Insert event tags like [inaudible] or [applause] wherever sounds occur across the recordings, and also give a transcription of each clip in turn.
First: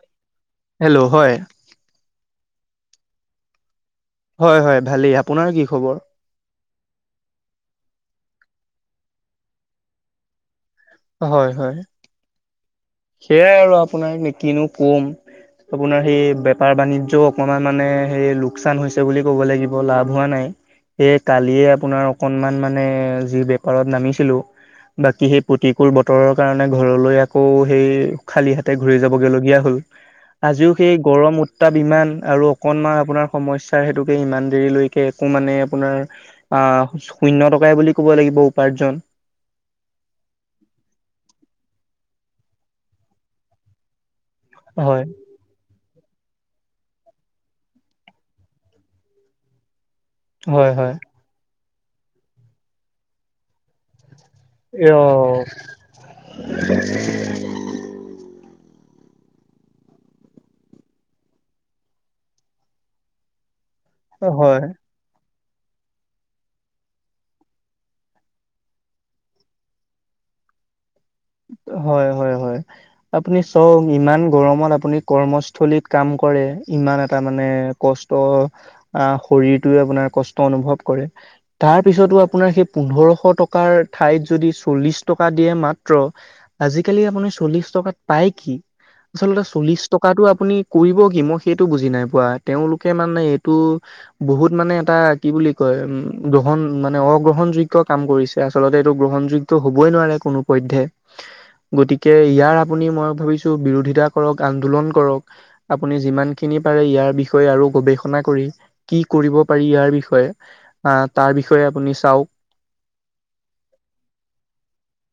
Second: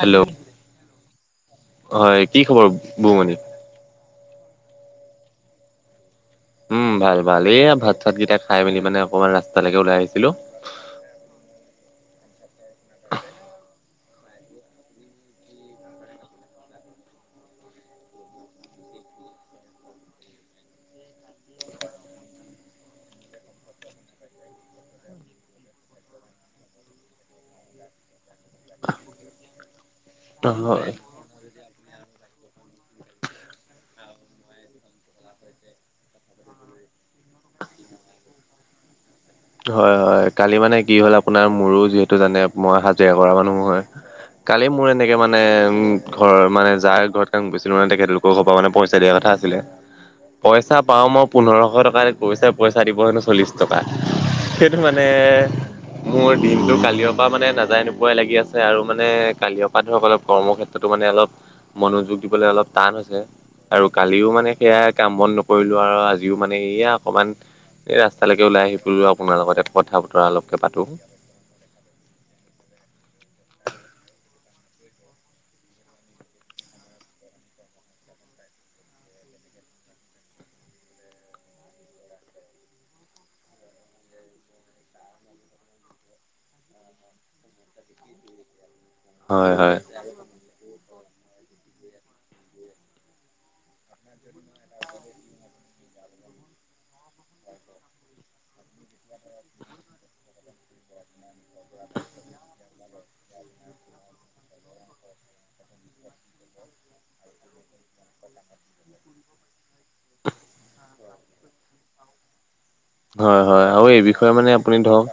Hello! Hello হয়, হয়, কি খবৰ বৌমণি? হয় হয় ভালেই আপোনাৰ কি খবৰ? উম! ভাল ভাল এইয়া ভাত চাতগিটা খাই মেলি মানে অকমান ৰাস্তালেকে ওলাই আহিছিলো। হয় হয়। সেয়াই আৰু আপোনাৰ নিকিনো কম। আপোনাৰ সেই বেপাৰ বাণিজ্যও অকমান মানে সেই লোকচান হৈছে বুলি ক'ব লাগিব লাভ হোৱা নাই। সেইয়ে কালিয়ে আপোনাৰ অকনমান মানে যি বেপাৰত নামিছিলো। বাকী সেই প্ৰতিকূল বতৰৰ কাৰণে ঘৰলৈ আকৌ সেই খালি হাতে ঘূৰি যাবগে লগীয়া হল আজিও হয় হয় সেই গৰমত তাপ ইমান আৰু অকনমান আপোনাৰ সমস্যা সেতুকে ইমান দেৰিলৈকে একো মানে আপোনাৰ আ শূন্য টকাই বুলি ক'ব লাগিব উপাৰ্জন। হয় হয় কালি মানে কি হ'ল আপোনাৰ মোৰো যিহেতু জানে মই হাজিৰা কৰা মানুহ হয়। কালি মোৰ হয় এনেকে মাত নে উম ঘৰ মানে যাৰ ঘৰত কাম কৰিছিলো তেখেতলোকৰ ঘৰ পা মানে পইচা দিয়া কথা আছিলে। হয় পইচা হয় পাও মই পোন্ধৰশ টকা কৈছে পইচা দিব হেনো চল্লিশ টকা। সেইটো অ মানে মোৰ দিনতটো কালিৰ পৰা মানে নাযায় নোপোৱাই লাগি আছ- আৰু মানে কালিৰ পৰা ধৰক অলপ কৰ্মক্ষেত্ৰতো মানে অলপ মনোযোগ দিবলৈ অলপ টান হৈছে আৰু কালিও মানে হয় সেয়াত কাম বন নকৰিলো আৰু আজিও মানে এয়া অকণমান এই ৰাস্তালেকে ওলাই আহিব তোইয়ো আপোনাৰ লগতে কথা বতৰা অলপকে পাতোঁ। হয় হয় হয়। আপুনি চওক ইমান গৰমত আপুনি কৰ্মস্থলীত কাম কৰে ইমান এটা মানে কষ্ট আহ শৰীৰটোৱে আপোনাৰ কষ্ট অনুভৱ কৰে। তাৰপিছতো আপোনাৰ সেই পোন্ধৰশ টকাৰ ঠাইত যদি চল্লিশ টকা দিয়ে মাত ত্ৰ আজি কালি আপুনি চল্লিছ টকাত পাই কি আচলতে হয় হয় চল্লিছ টকাটো আপুনি কৰিব কি মই সেইটো বুজি নাই পোৱা তেওঁলোকে মানে এইটো বহুত মানে এটা কি বুলি কয় উম গ্ৰহণ মানে অগ্ৰহণযোগ্য কাম কৰিছে আচলতে এইটো গ্ৰহণযোগ্য টো হবই নোৱাৰে কোনো পধ্য গতিকে ইয়াৰ আপুনি মই ভাবিছ- বিৰোধিতা কৰক আন্দোলন কৰক আপুনি যিমান খিনি পাৰে ইয়াৰ বিষয়ে আৰু গৱেষণা কৰি কি কৰিব পাৰি ইয়াৰ বিষয়ে আহ তাৰ বিষয়ে আপুনি চাওক হয় হয় আৰু এই বিষয়ে মানে আপুনি ধৰক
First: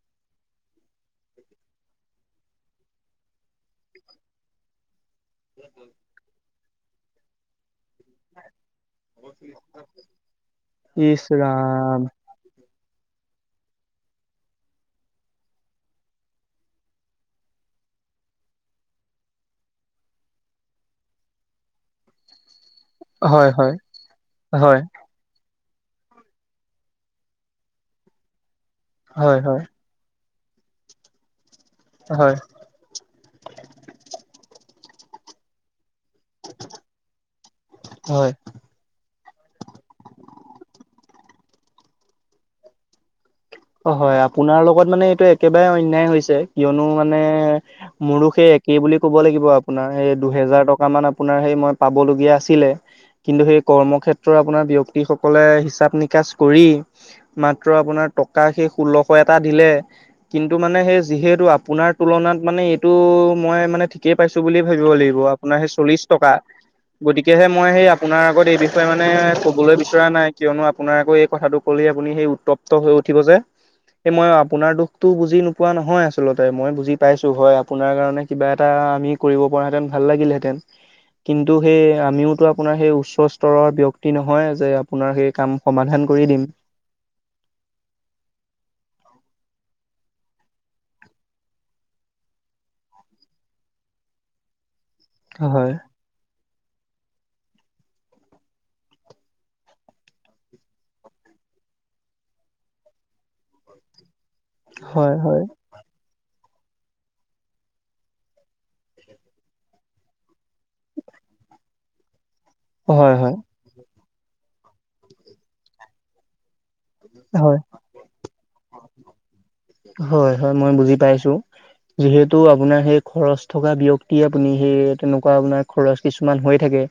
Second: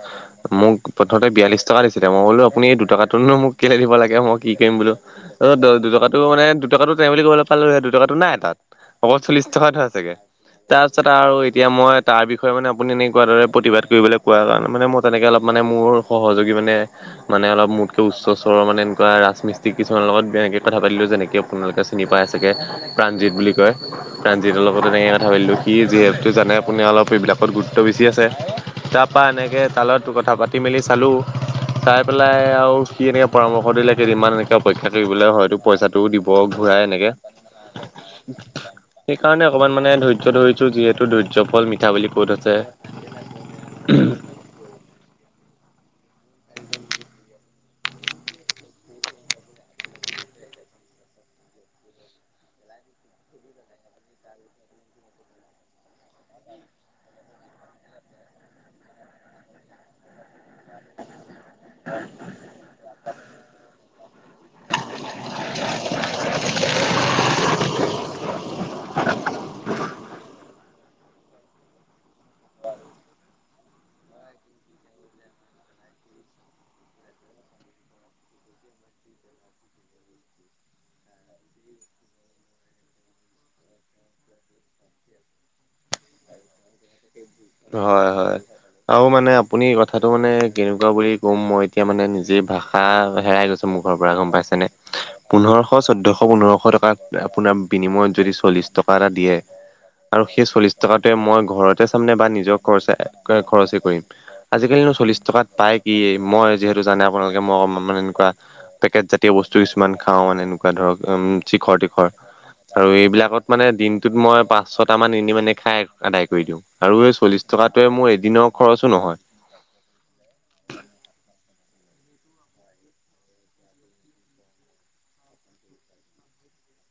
মোক প্ৰথমতে বিয়াল্লিশ টকা দিছিলে মই বোলো আপুনি এই দুটকাটোনো মোক কেলে দিব লাগে মই কি কৰিম বোলো। অ দুটকাটো মানে দুটকাটো তেওঁ বুলি ক'বলৈ পালোহে দুটকাটো নাই তাত অকল চল্লিশ টকা এটা আছেগে তাৰপিছত ইচ আৰু এতিয়া মই ৰাম তাৰ বি বিষয়ে মানে আপুনি এনেকুৱা দৰে প্ৰতিবাদ কৰিবলৈ কোৱাৰ কাৰণে মানে মই তেনেকে অলপ মানে মোৰ সহযোগী মানে মানে অলপ মোকে উচ্চ চৰৰ মানে সেনেকুৱা ৰাজমিস্ত্ৰী কিছুমানৰ লগত তেনেকে কথা পাতিলো যেনেকে আপোনালোকে। চিনি পাই চাগে। প্ৰাণজিত হয় বুলি হয় কয় প্ৰাণজিতৰ লগত হয় তেনেকৈ কথা পাতিলোঁ সি যিহেতু জানে আপুনি অলপ এইবিলাকত গুৰুত্ব বেছি আছে তাৰপৰা হয় এনেকে হয় তালত কথা পাতি মেলি চালোঁ ঢিঢিঢিঢি চাই হয় পেলাই আৰু কি এনেকে পৰামৰ্শ দিলে কেইদিনমান এনেকে অপেক্ষা কৰিবলে হয়তটো পইচাটোও দিব। প ঘূৰাই এনেকে। হয় সেইকাৰণে অকমান মানে ধৈৰ্য্য ধৰিছো যিহেতু ধৈৰ্য্যৰ ফল মিঠা বুলি ক'ত আছে। অ হয় আপোনাৰ লগত মানে এইটো একেবাৰে অন্যায় হৈছে কিয়নো মানে মোৰো সেই একেই বুলি ক'ব লাগিব আপোনাৰ সেই দুহেজাৰ টকা মান আপোনাৰ সেই মই পাব লগীয়া আছিলে। কিন্তু সেই কৰ্মক্ষেত্ৰৰ আপোনাৰ ব্যক্তিসকলে হিচাপ নিকাচ কৰি মাত্ৰ আপোনাৰ টকা সেই ষোল্লশ এটা দিলে। কিন্তু মানে সেই যিহেতু আপোনাৰ তুলনাত মানে এইটো মই মানে ঠিকেই পাইছো বুলিয়ে ভাবিব লাগিব। আপোনাৰহে চল্লিশ টকা। গতিকেহে মই সেই আপোনাৰ আগত এই বিষয়ে মানে কবলৈ বিচৰা নাই কিয়নো আপোনাৰ আকৌ এই কথাটো। কলে আপুনি সেই উত্তপ্ত হৈ উঠিব যে। এই মই আপোনাৰ দুখতো বুজি নোপোৱা নহয় আচলতে মই বুজি পাইছো হয় আপোনাৰ কাৰণে কিবা এটা আমি কৰিব পৰা হেঁতেন ভাল লাগিলহেঁতেন। কিন্তু সেই আমিওতো আপোনাৰ সেই উচ্চ স্তৰৰ ব্যক্তি নহয় যে আপোনাৰ সেই কাম সমাধান কৰি দিম। হয় হয় আৰু মানে আপুনি বাক কথাটো মানে কেনেকুৱা বুলি ক'ম মই এতিয়া মানে নিজে ভাষা হেৰাই গৈছো মুখৰ পৰা গম পাইছেনে। পোন্ধৰশ হয় চৈধ্যশ পোন্ধৰশ টকা আপোনাৰ বিনিয়ত যদি চল্লিশ টকা এটা দিয়ে পু। আৰু সেই চল্লিশ টকাটোৱে মই ঘৰতে চামনে বা নিজৰ খৰচাই এ এ কৈ খৰচেই কৰিম। আজিকালি ন হয় চল্লিছ হয় টকাত পাই কি? কি মই যিহেতু জানে আপোনালোকে মই অকমান মানে এনেকুৱা পেকেট জাতীয় বস্তু কিছুমান খাওঁ এনেকুৱা ধৰক আ উম উম চিখৰ-তিখৰ। আৰু হয় এইবিলাকত মানে দিনটোত মই পাঁচ ছটা মান এনেও এনে মানে খাই আদায় কৰি দিওঁ। আৰু এই চল্লিছ হয় হয় টকাটোৱে মোৰ এদিনৰ খৰচো নহয়। হয় হয়, মই বুজি পাইছো। যিহেতু আপোনাৰ সেই খৰচ থকা ব্যক্তি আপুনি সেই তেনেকুৱা আপোনাৰ খৰচ কিছুমান হৈ থাকে।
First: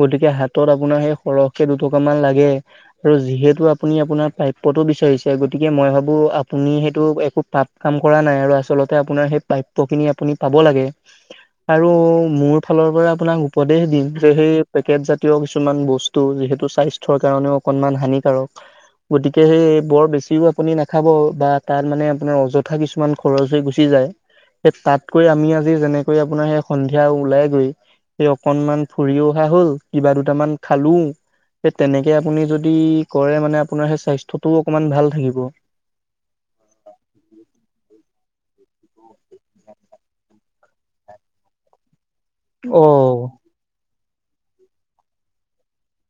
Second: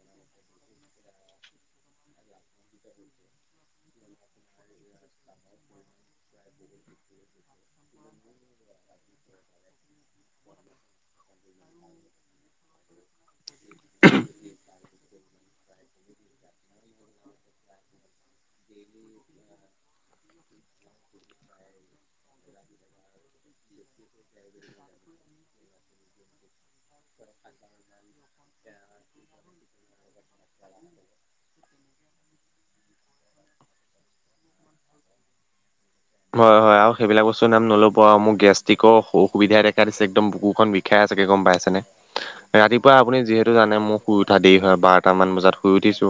গতিকে হাতত আপোনাৰ সেই সৰহকে দু-টকা মান লাগে আৰু যিহেতু আপুনি আপোনাৰ প্ৰাপ্যটো বিচাৰিছে গতিকে মই ভাবোঁ আপুনি সেইটো একো পাপ কাম কৰা নাই আৰু আচলতে আপোনাৰ সেই প্ৰাপ প খিনি আপুনি পাব লাগে। কিয়া আৰু মোৰ ফালৰ পৰা আপোনাক উপদেশ দিম যে সেই পেকেট জাতীয় কিছুমান বস্তু টো যিহেতু স্বাস্থ্যৰ কাৰণেও অকনমান হানিকাৰক। গতিকে বৰ বেছিও আপুনি নাখাব বা তাত মানে আপোনাৰ অযথা কিছুমান খৰচ হৈ গুচি যায়। সে তাতকৈ আমি আজি যেনেকৈ আপোনাৰ সেই সন্ধিয়া ওলাই গৈ সেই অকনমান ফুৰিও অহা হল কিবা দুটামান খালো। এ তেনেকে আপুনি যদি কৰে মানে আপোনাৰ সেই স্বাস্থ্যটোও অকমান ভাল থাকিব। হয় হয়, আৰু সেইবিলাক বস্তু নাম নল'ব আৰু মোক গেষ্টিকৰ অসু অসুবিধাই দেখা দিছে একদম বুকুখন বি খায়েই চাগে গম পাইছে নে ৰাতিপুৱা আপুনি অ' যিহেতু তো জানে মোৰ শুই উঠা দেৰি হয় বাৰটা মান বজাত শুই উঠিছো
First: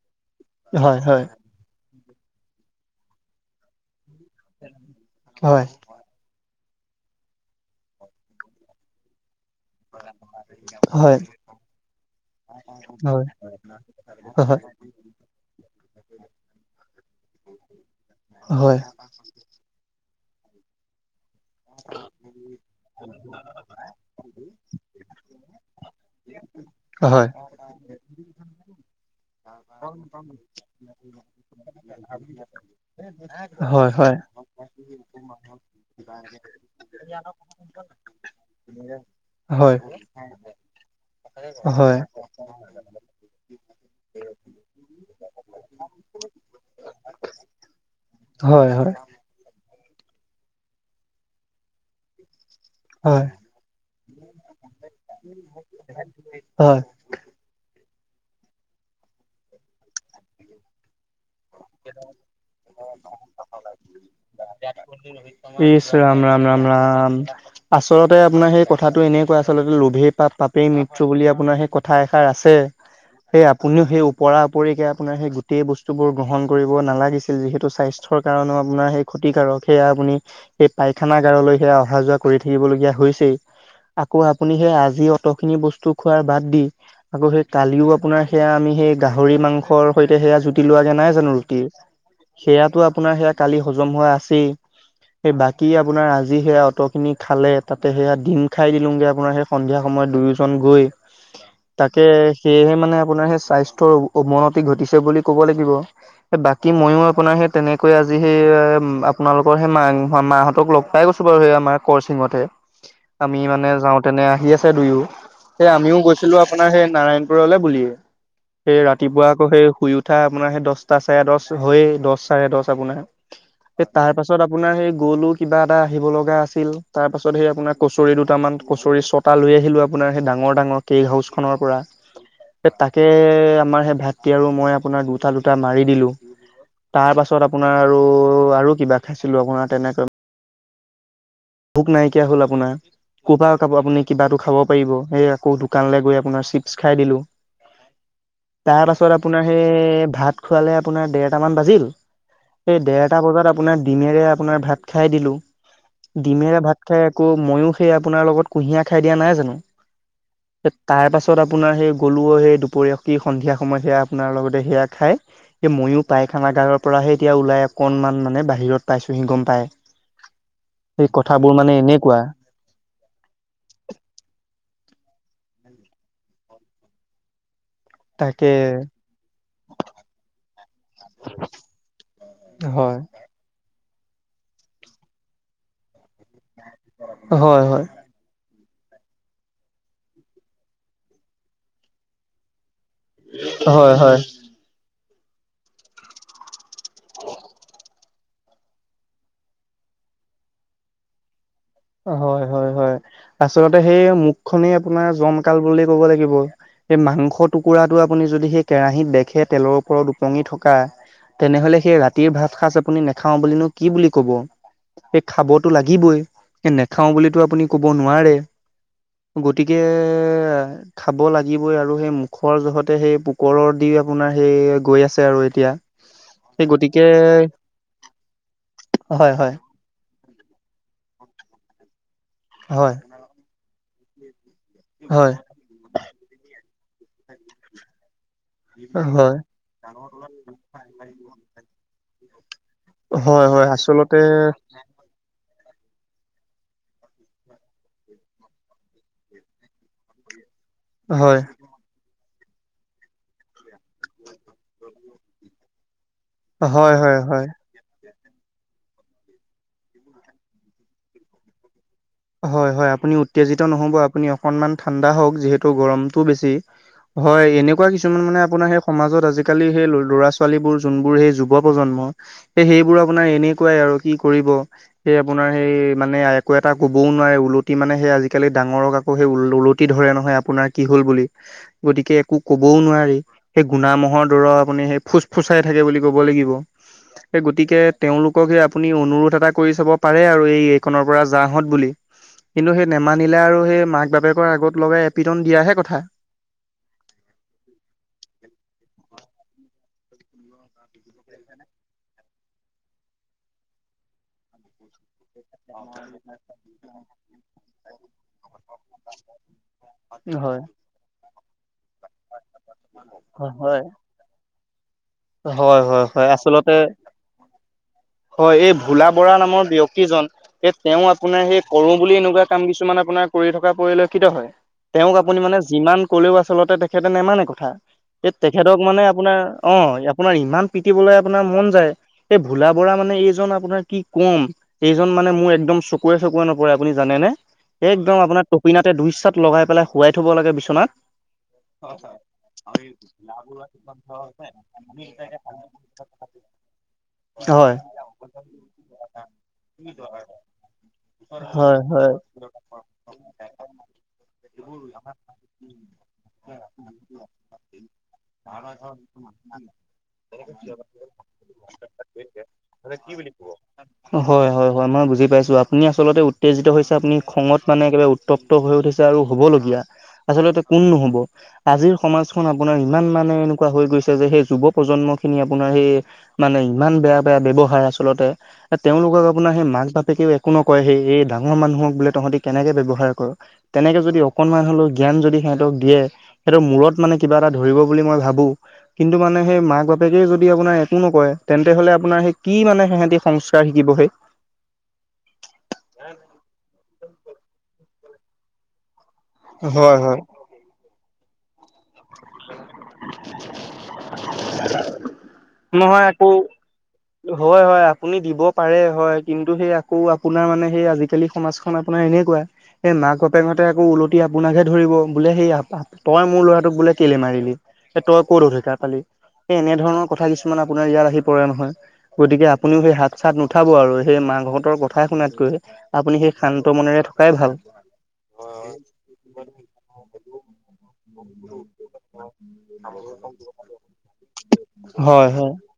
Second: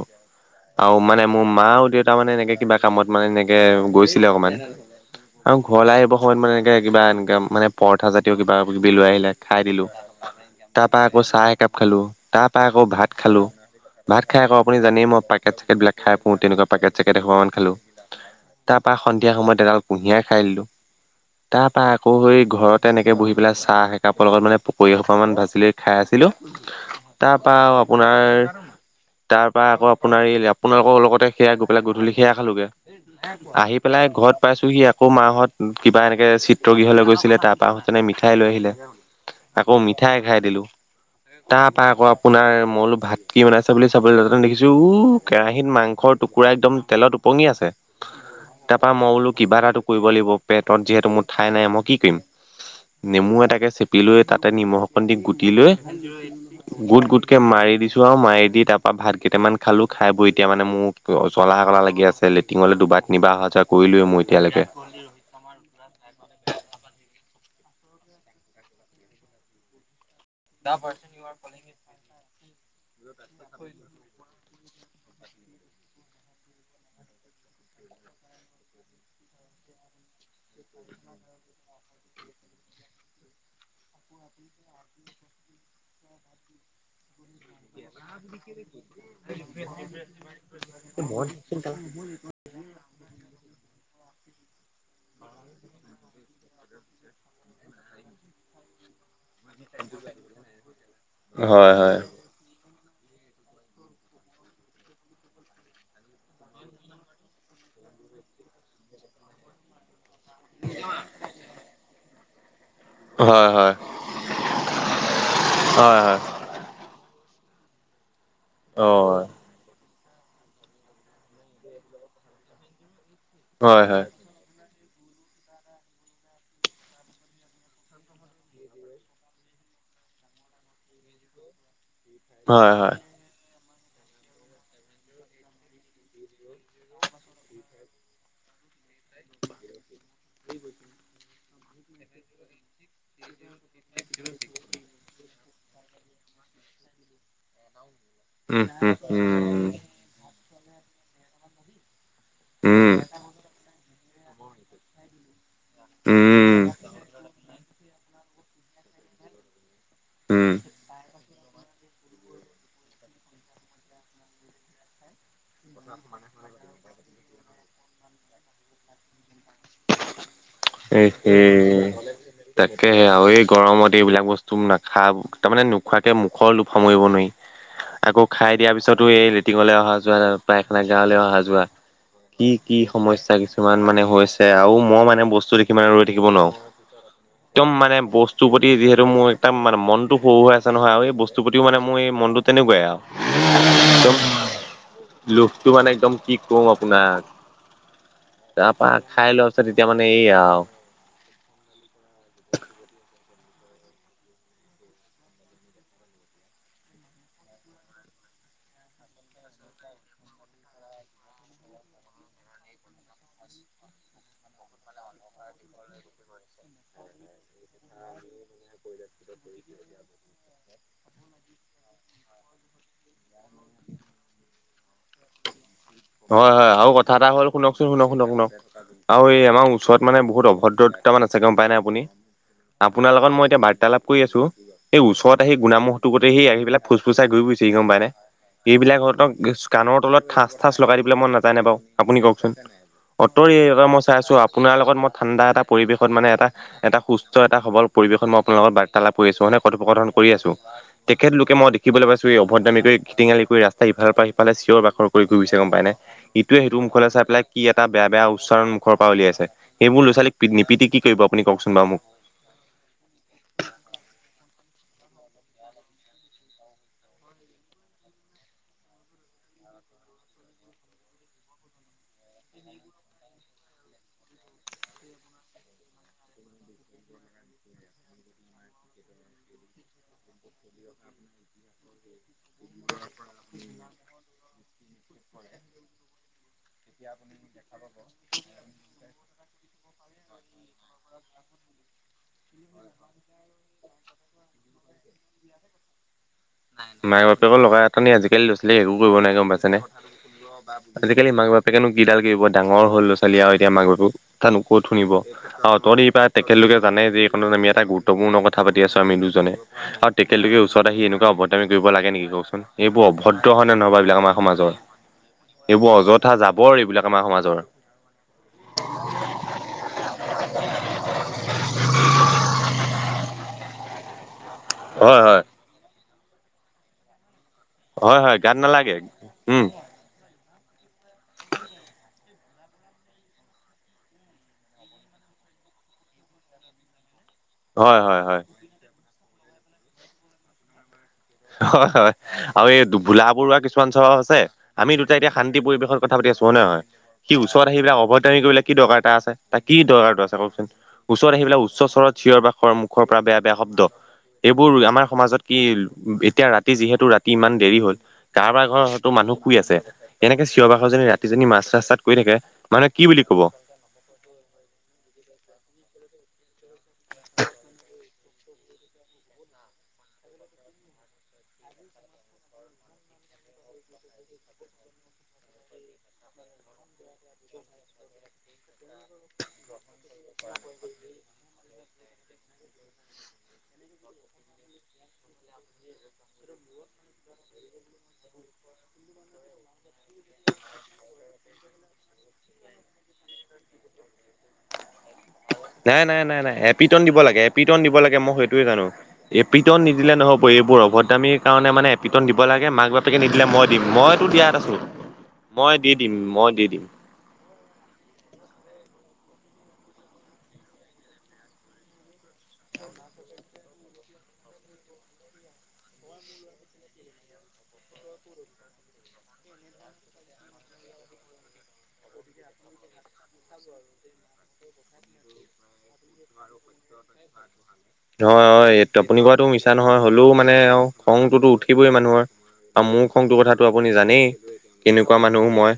আৰু হয় মানে হয় মোৰ মা উঠি তাৰমানে এনেকে কিবা কামত মানে এনেকে গৈছিলে অকমান আৰু হয়। ঘৰলৈ আহিব। ঘৰত মানে এনেকে কিবা এনেকে মানে পৰঠা জাতীয় কিবা-কিবি লৈ আহিলে খাই দিলো। তাৰপৰা হয় আকৌ চাহ একাপ খালোঁ তাৰপৰা আকৌ হয় ভাত হয়। খালোঁ। ভাত খাই আকৌ আপুনি জানেই মই পেকেট-চেকেট বিলাক খাই ফুল তেনেকুৱা। পেকেট-চেকেট এখন খালো হয় তাৰপৰা সন্ধিয়া সময়ত এডাল কুঁহিয়াই খাই দিলো। তাৰপৰা আকৌ সেই ঘৰতে এনেকে বহি পেলাই চাহ একাপৰ লগত মানে পকৰী অকমান ভাজি লৈ খাই আছিলোঁ। হয় হয় তাৰপা আপোনাৰ, তাৰ পৰা আকৌ আপোনাৰ এই আপোনালোকৰ লগতে গৈ সেয়া পেলাই গধূলি সেয়া খালোগে, আহি হয় হয় পেলাই ঘৰত পাইছোঁহি আ মাহত কিবা এনেকে চিত্ৰগৃহলৈ গৈছিলে তাৰপা মিঠাই লৈ আহিলে। আকৌ হয় মিঠাই খাই দিলোঁ। তাৰ হয় পৰা ক আপোনাৰ মই বোলোঁ ভাত কি বনাইছা বুলি চাবলৈ তাতে দেখিছোঁ উ কেৰাহিত মাংস টুকুৰা একদম তেলত উপঙি আছে, হয় তাৰ পৰা মই বোলোঁ কিবা এটা কৰিব লাগিব পেটত যিহেতু মোৰ ঠাই নাই মই কি কৰিম। হয় নেমু এটাকে চেপি লৈ তাতে নিমখ অকন দি গুটি লৈ, হয় গুট-গুট মাৰি দিছোঁ আৰু মাৰি দি তাৰ পৰাা ভাত কেইটামান খালোঁ খাই বৈ এতিয়া মানে মো অ', জ'লা ক'লা লাগি আছে লেত্ৰিনৰলৈ দুবাৰ তিনিবাৰ অহা যোৱা কৰিলোয়ে মই এতিয়ালৈকে। ইছ ৰাম-ৰাম-ৰাম-ৰাম। আচলতে আপোনাৰ সেই কথাটো এনেকুৱা আচলতে লোভে পাপ-পাপ এই মৃত্য বুলি আপোনাৰ সেই কথা এষাৰ আছে। আপুনিও সেই ওপৰা ওৰিকে আপোনাৰ সেই গোটেই বস্তু বোৰ গ্ৰহণ কৰিব নালাগিছিল যিহেতু স্বাস্থ্যৰ কাৰণেও আপোনাৰ সেই ক্ষতিকাৰক সেয়া আপুনি এই পায়খানা গাৰলৈ সেয়া অহা যোৱা কৰি থাকিব লগীয়া হৈছেই। আকৌ আপুনি সেই আজি অট খিনি বস্তু খোৱাৰ বাদ দি, আকৌ সেই কালিও আপোনাৰ সেয়া আমি সেই গাহৰি মাংসৰ সৈতে হেয়া জুতি লোৱাগে নাই জানো ৰুটিৰ? সেয়াাটো আপোনাৰ সেয়া কালি হজম হোৱা আছেই। সেই বাকী আপোনাৰ আজি সেয়া অট' খিনি খালে তাতে সেয়া দিম খাই দিলোংগে আপোনাৰ সেই সন্ধিয়া সময়ত দুয়োজন গৈ, হয় হয় তাকে সেয়েহে মানে আপোনাৰ সেই স্বাস্থ্যৰ অৱনতি ঘটিছে বুলি ক'ব লাগিব বাকী ময়ো আপোনাৰ সেই তেনেকৈ আজি সেই আপোনালোকৰ সেই মা মাহতক লগ পাই গৈছোঁ বাৰু সেই আমাৰ কৰচিঙতে। আমি হয় মানে হয় যাওঁতেনে আহি আছে দুয়ো, হে আমিও হয় হয় গৈছিলোঁ আপোনাৰ সে নাৰায়ণপুৰলে বুলিয়ে। সেই অ ৰাতিপুৱা আকৌ সে আপোনাৰ সেই দহ চাৰে দহ হৈয়ে দহ চাৰে দহ আপোনাৰ, হয় সেই হয় তাৰ পাছত ত পাছত আপোনাৰ সেই গলো কিবা এটা আহিব লগা আছিল, তাৰ পাছত সেই আপোনাৰ কচৰি দুটামান কচৰি চট লৈ আহিলোঁ আপোনাৰ সেই ডাঙৰ-ডাঙৰ কেক হাউচখনৰ পৰা। হয় হয় তাকে আমাৰ সেই ভাতটি আৰু মই আপোনাৰ দুটা-দুটা মাৰি দিলোঁ। তাৰ পাছত আপোনাৰ আৰু-আৰু কিবা খাইছিলোঁ আপোনাৰ তেনেকৈ [unintelligible] ভোক নাইকিয়া হ'ল আপোনাৰ। কবা ক আপুনি কিবাটো খাব পাৰিব? সেই আকৌ দোকানলৈ গৈ আপোনাৰ চিপচ খাই দিলোঁ, উম উম তাৰপাছত আপোনাৰ উম সেই ভাত খোৱালে আপোনাৰ ডেৰটামান বাজিল, সেই উম ডেৰটা বজাত আপোনাৰ ডিমেৰে আপোনাৰ ভাত খাই দিলোঁ। ডিমেৰে উম ভাত খাই আকৌ ম‌ইয়ো সেই আপোনাৰ লগত কুঁহিয়াৰ খাই দিয়া নাই জানো? উম। তাৰ পাছত আপোনাৰ সেই গলোঁ সেই দুপৰীয়া সেই সন্ধিয়া সময়ত সেয়া আপোনাৰ লগতে সেয়া খাই। এই মইয়ো পায় খানাগাৰৰ পৰাহে এতিয়া ওলাই অকণমান মানে বাহিৰত পাইছোহি গম পায়। এ সেই এনেকুৱা তাকে, আমি গৰমত এইবিলাক বস্তু নাখাব তাৰমানে নোখোৱাকে মুখৰ লোভ সামৰিব নোৱাৰি। আকৌ তাকে খাই দিয়াৰ পিছতো এই লেটিঙলৈ অহা যোৱোৱা গাঁৱলৈ অহা যোৱা, কি-কি হয় সময় সমস্যা কিছুমান মানে হৈছে। আৰু মই মানে বস্তু সিমানে ৰৈ থাকিব নোৱাৰো। হয় একদম হয় মানে বস্তু বস্তুৰ প্ৰতি যিহেতু মোৰ একদম মানে মনটো হুৰ শৰাই আছে নহয় আৰু এই বস্তুৰ প্ৰতিও মানে মোৰ মনটো তেনেকুৱাই আৰু। একদম হয়-হয়। লোভটো মানে একদম কি কম আপোনাক। তাৰাপা খাই লোৱা পাছত এতিয়া মানে এই আও। হয় হয় হয়, আচলতে সেই মুখ খনেই আপোনাৰ জমকাল বুলি ক'ব লাগিব। সেই মাংস টুকুৰাটো আপুনি যদি সেই কেৰাহীত দেখে তেলৰ ওপৰত ওপঙি থকা। তেনেহলে সেই ৰাতিৰ ভাত সাঁজ আপুনি নেখাওঁ বুলিনো কি বুলি কব। সেই খাবতো লাগিবই সে নেখাও বুলিতো আপুনি কব নোৱাৰে। গতিকে এ। খাব লাগিবই আৰু সেই মুখৰ জহতে সেই পোকৰ দি আপোনাৰ সেই গৈ আছে আৰু এতিয়া। হয় সেই হয় আৰু গতিকে কথা এটা হ'ল শুনকচোন শুনক শুনক শুনক আৰু হয় এই হয় আমাৰ। ওচৰত মানে বহুত অভদ্ৰ দুটা তামান আছে গম পাই নাই আপুনি হয় আপোনাৰ লগত মই এতিয়া বাৰ্তালাপ। কৰি আছো সেই হয় ওচৰত সেই গুণামোহটো গোতে সেই আহি পেলাই ফুচফুচাই ঘুই ফুইছে সি গম পায় নাই। এইবিলাক সহঁতক হয় কাণৰ তলত ঠাঁচ ঠাঁচ লগাই দিবলৈ মই নাজাইনে নে বাৰু আপুনি কওকচোন। হয় অঁতৰি হয় এই মই চাই আচলতে আছো আপোনাৰ লগত মই ঠাণ্ডা এটা পৰিৱেশত মানে এটা। এটা সুস্থ এটা সবল পৰিৱেশত মই আপোনাৰ লগত বাৰ্তালাপ কৰি আছো মানে কথোপকথন কৰি আছো। হয় তেখেতলোকে মই দেখিবলৈ পাইছো এই অভদামী কৰি খটিঙালি কৰি ৰাস্তা ইফালৰ পৰা সিফালে চিঞৰ বাখৰ কৰি। ঘূৰি গৈছে গম পাই নে ইটোয়ে সিটো হয় মুখলৈ হয় চাই হয় পেলাই কি। এটা বেয়া বেয়া উচ্চাৰণ মুখৰ পৰা উলাইছে সেইবোৰ ল'ৰা-ছোৱালীক নিপিতি কি কৰিব আপুনি কওকচোন বাৰু মোক। হয় হয় আপুনি উত্তেজিত নহ'ব আপুনি অকনমান ঠাণ্ডা হওক যিহেতু গৰমটো বেছি। হয় এনেকুৱা কিছুমান মানে আপোনাৰ সেই সমাজত আজিকালি সেই ল'ৰা ছোৱালীবোৰ যোনবোৰ সেই যুৱ প্ৰজন্ম। সেই সেইবোৰ আপোনাৰ এনেকুৱাই আৰু কি কৰিব স আপোনাৰ সেই মানে একো এটা- ক'বও নোৱাৰে ওলটি মানে সেই আজিকালি ডাঙৰক আকৌ সেই ওলটি ধৰে নহয় আপোনাৰ কি হ'ল বুলি। গতিকে একো ক'বও নোৱাৰি। সেই গুনা ম মহৰ দৰ আপুনি সেই ফুচ ফুচাই থাকে বুলি ক'ব লাগিব। সে গতিকে তেওঁলোক সে আপুনি অনুৰোধ এটা কৰি চাব পাৰে আৰু এই এইখনৰ পৰা যাহত। বুলি। কিন্তু সেই নেমানিলে আৰু সেই মাক বাপেকৰ আগত লগাই এপিটন দিয়াহে কথা। মাকে বাপেকো লগাই এটানি আজিকালি ল'ৰা ছোৱালীক একো কৰিব নোৱাৰে গম পাইছে নে। আজিকালি মাক বাপেকেনো কিডাল কৰিব ডাঙৰ হ'ল ল'ৰা ছোৱালী আৰু এতিয়া মাক বাপেকো। কথা নু কত শুনিব আৰু তঁতৰ এই পৰা তেখেতলোকে জানে যে এইখনত আমি এটা গু- তমু ন কথা পাতি আছো আমি দুজনে আৰু হয়, হয়, টেকেলটোকে ওচৰত আহি এনেকুৱা অভদদামি কৰিব লাগে নেকি কওকচোন। এইবোৰ অভদ্ৰ হয়নে হয়, নহয় বাও এইবিলাক আমাৰ সমাজত। হ'য়, হ'য় হ'য়। আচলতে সমাজৰ হ'য়, এই ভোলা বড়া নামৰ ব্যয়ক্তিজন এ তেওঁ আপোনাৰ সেই কৰোঁ বুলি এনেকুৱা কাম কিছুমান আপোনাৰ কৰি থকা পৰিলক্ষিত হ'য়। তেওঁক হয় আপুনি হয় মানে যিমান ক'লেও আচলতে তেখেতে নেমানে কথা। হয় এ হয় গাত তেখেতক নালাগে মানে আপোনাৰ উম অঁ, আপোনাৰ ইমান পিটিবলে আপোনাৰ মন যায়। এই ভোলা বড়া মানে এইজন আপোনাৰ কি কম। এইজন মানে মোৰ একদম চকুুৱে চকুৱে নপৰে আপুনি জানেনে? হয় একদম হয় হয় আপোনাৰ টপিনাতে দুইচাত লগাই পেলাই শুৱাই থ'ব লাগে বিছনাত। হ'য়, হ'য় আৰু এই দু ভোলা বৰুৱা কিছুমান স্বভাৱ আছে। আমি দুটাই এতিয়া শান্তি পৰিৱেশৰ কথা পাতি আছোঁ, হ'য় নহয়? সি হয়। ওচৰত আহিপেলাই অভদ্ৰামি কৰিবলে কি দৰকাৰ তাৰ আছে। তাৰ কি দৰকাৰটো আছে কওঁকচোন? ওচৰত আহিপেলাই হয়, হয়, উচ্চস্তৰত চি চিঞৰ বাখৰ মুখৰ পৰা বেয়া বেয়া শব্দ এইবোৰ আমাৰ সমাজত কি এতিয়া ৰাতি যিহেতু ৰাতি ইমান দেৰি হ'ল। কাৰোবাৰ ঘৰত টো মানুহ শুই আছে। এনেকে চিঞৰ -বাখৰ যদি ৰাতি যদি মাজ ৰাস্তাত কৰি থাকে। মানুহে কি বুলি ক'ব? হ'য়, হ'য় হ'য় মই বুজি পাইছোঁ। আপুনি আচলতে উত্তেজিত হৈছে। আপুনি খঙত মানে একেবাৰে উত উত্তপ্ত হৈ উঠিছে আৰু হ'বলগীয়া। আচলতে কোন নহ'ব। আজিৰ সমাজখন আপোনাৰ ইমান মানে এনেকুৱা হৈ গৈছ্- ছে যে সেই যুৱ প্ৰজন্মখিনি আপোনাৰ সেই মানে, ইমান বেয়া বেয়া ব্যৱহাৰ। আচলতে তেওঁলোকক আপোনাৰ সেই মাক-বাপ কেও একো নকয়। হেৰি এই ডাঙৰ মানুহক বোলে তহঁতি কেনেকে ব্যৱহাৰ কৰ তেনেকে যদি অকণমান হ'লেও জ্ঞান যদি সিহঁতক দিয়ে। সেইটোৰ মূৰত মানে কিবা এটা ধৰিব বুলি মই ভাৱো। কিন্তু মানে সেই মাক বাপেকেই যদি আপোনাৰ একো নকয়। তেন্তে হ'লে আপোনাৰ সেই কি মানে সিহঁতি সংস্ স্কাৰ শিকিব হেই। নাই, নাই নাই নাই এপিটন দিব লাগে। এপিটন দিব লাগে মই সেইটোয়ে জানোঁ। এপিটন হয় নিদিলে হয়। নহ'ব। এইবোৰ অভদ্ৰামীৰ কাৰণে মানে এপিটন দিব লাগে। মাক -বাপেকে নিদিলে মই দিম, মইটো দিয়াত আছোঁ। মই দি নহয় দিম, আকৌ মই দি দিম। হ'য়, হ'য় আপুনি দিব পাৰে হ'য় কিন্তু সেই আকৌ আপোনাৰ মানে সেই আজি-কালি সমাজখন আপোনাৰ এনেকুৱা হে মাক - বাপেকহঁতে আকৌ উওলটি আপোনাকহে ধৰিব বোলে সেই আ তই মোৰ ল'ৰাটোক বোলে কেলে মাৰিলি। এ তই ক'ত অধিকাৰ পালি। এই এনেধৰণৰ কথা কিছুমান আপোনাৰ ইয়াত আহি পৰে নহয়। গতিকে, আপুনিও সেই হাত -চাত নুঠাব আৰু সেই মাকহঁতৰ কথা শুনাতকৈ আপুনি সেই শান্ত মনেৰে থকাই ভাল। হ'য়, হ'য় এইটো আপুনি কোৱাটো মিছা নহয়, হ'লেও মানে আও খংতোটো উঠি উঠিবই মানুহৰ আৰু মোৰ খংটো কথাটো আপুনি জানেই? কেনেকুৱা হয় মানুহ হয়। মই।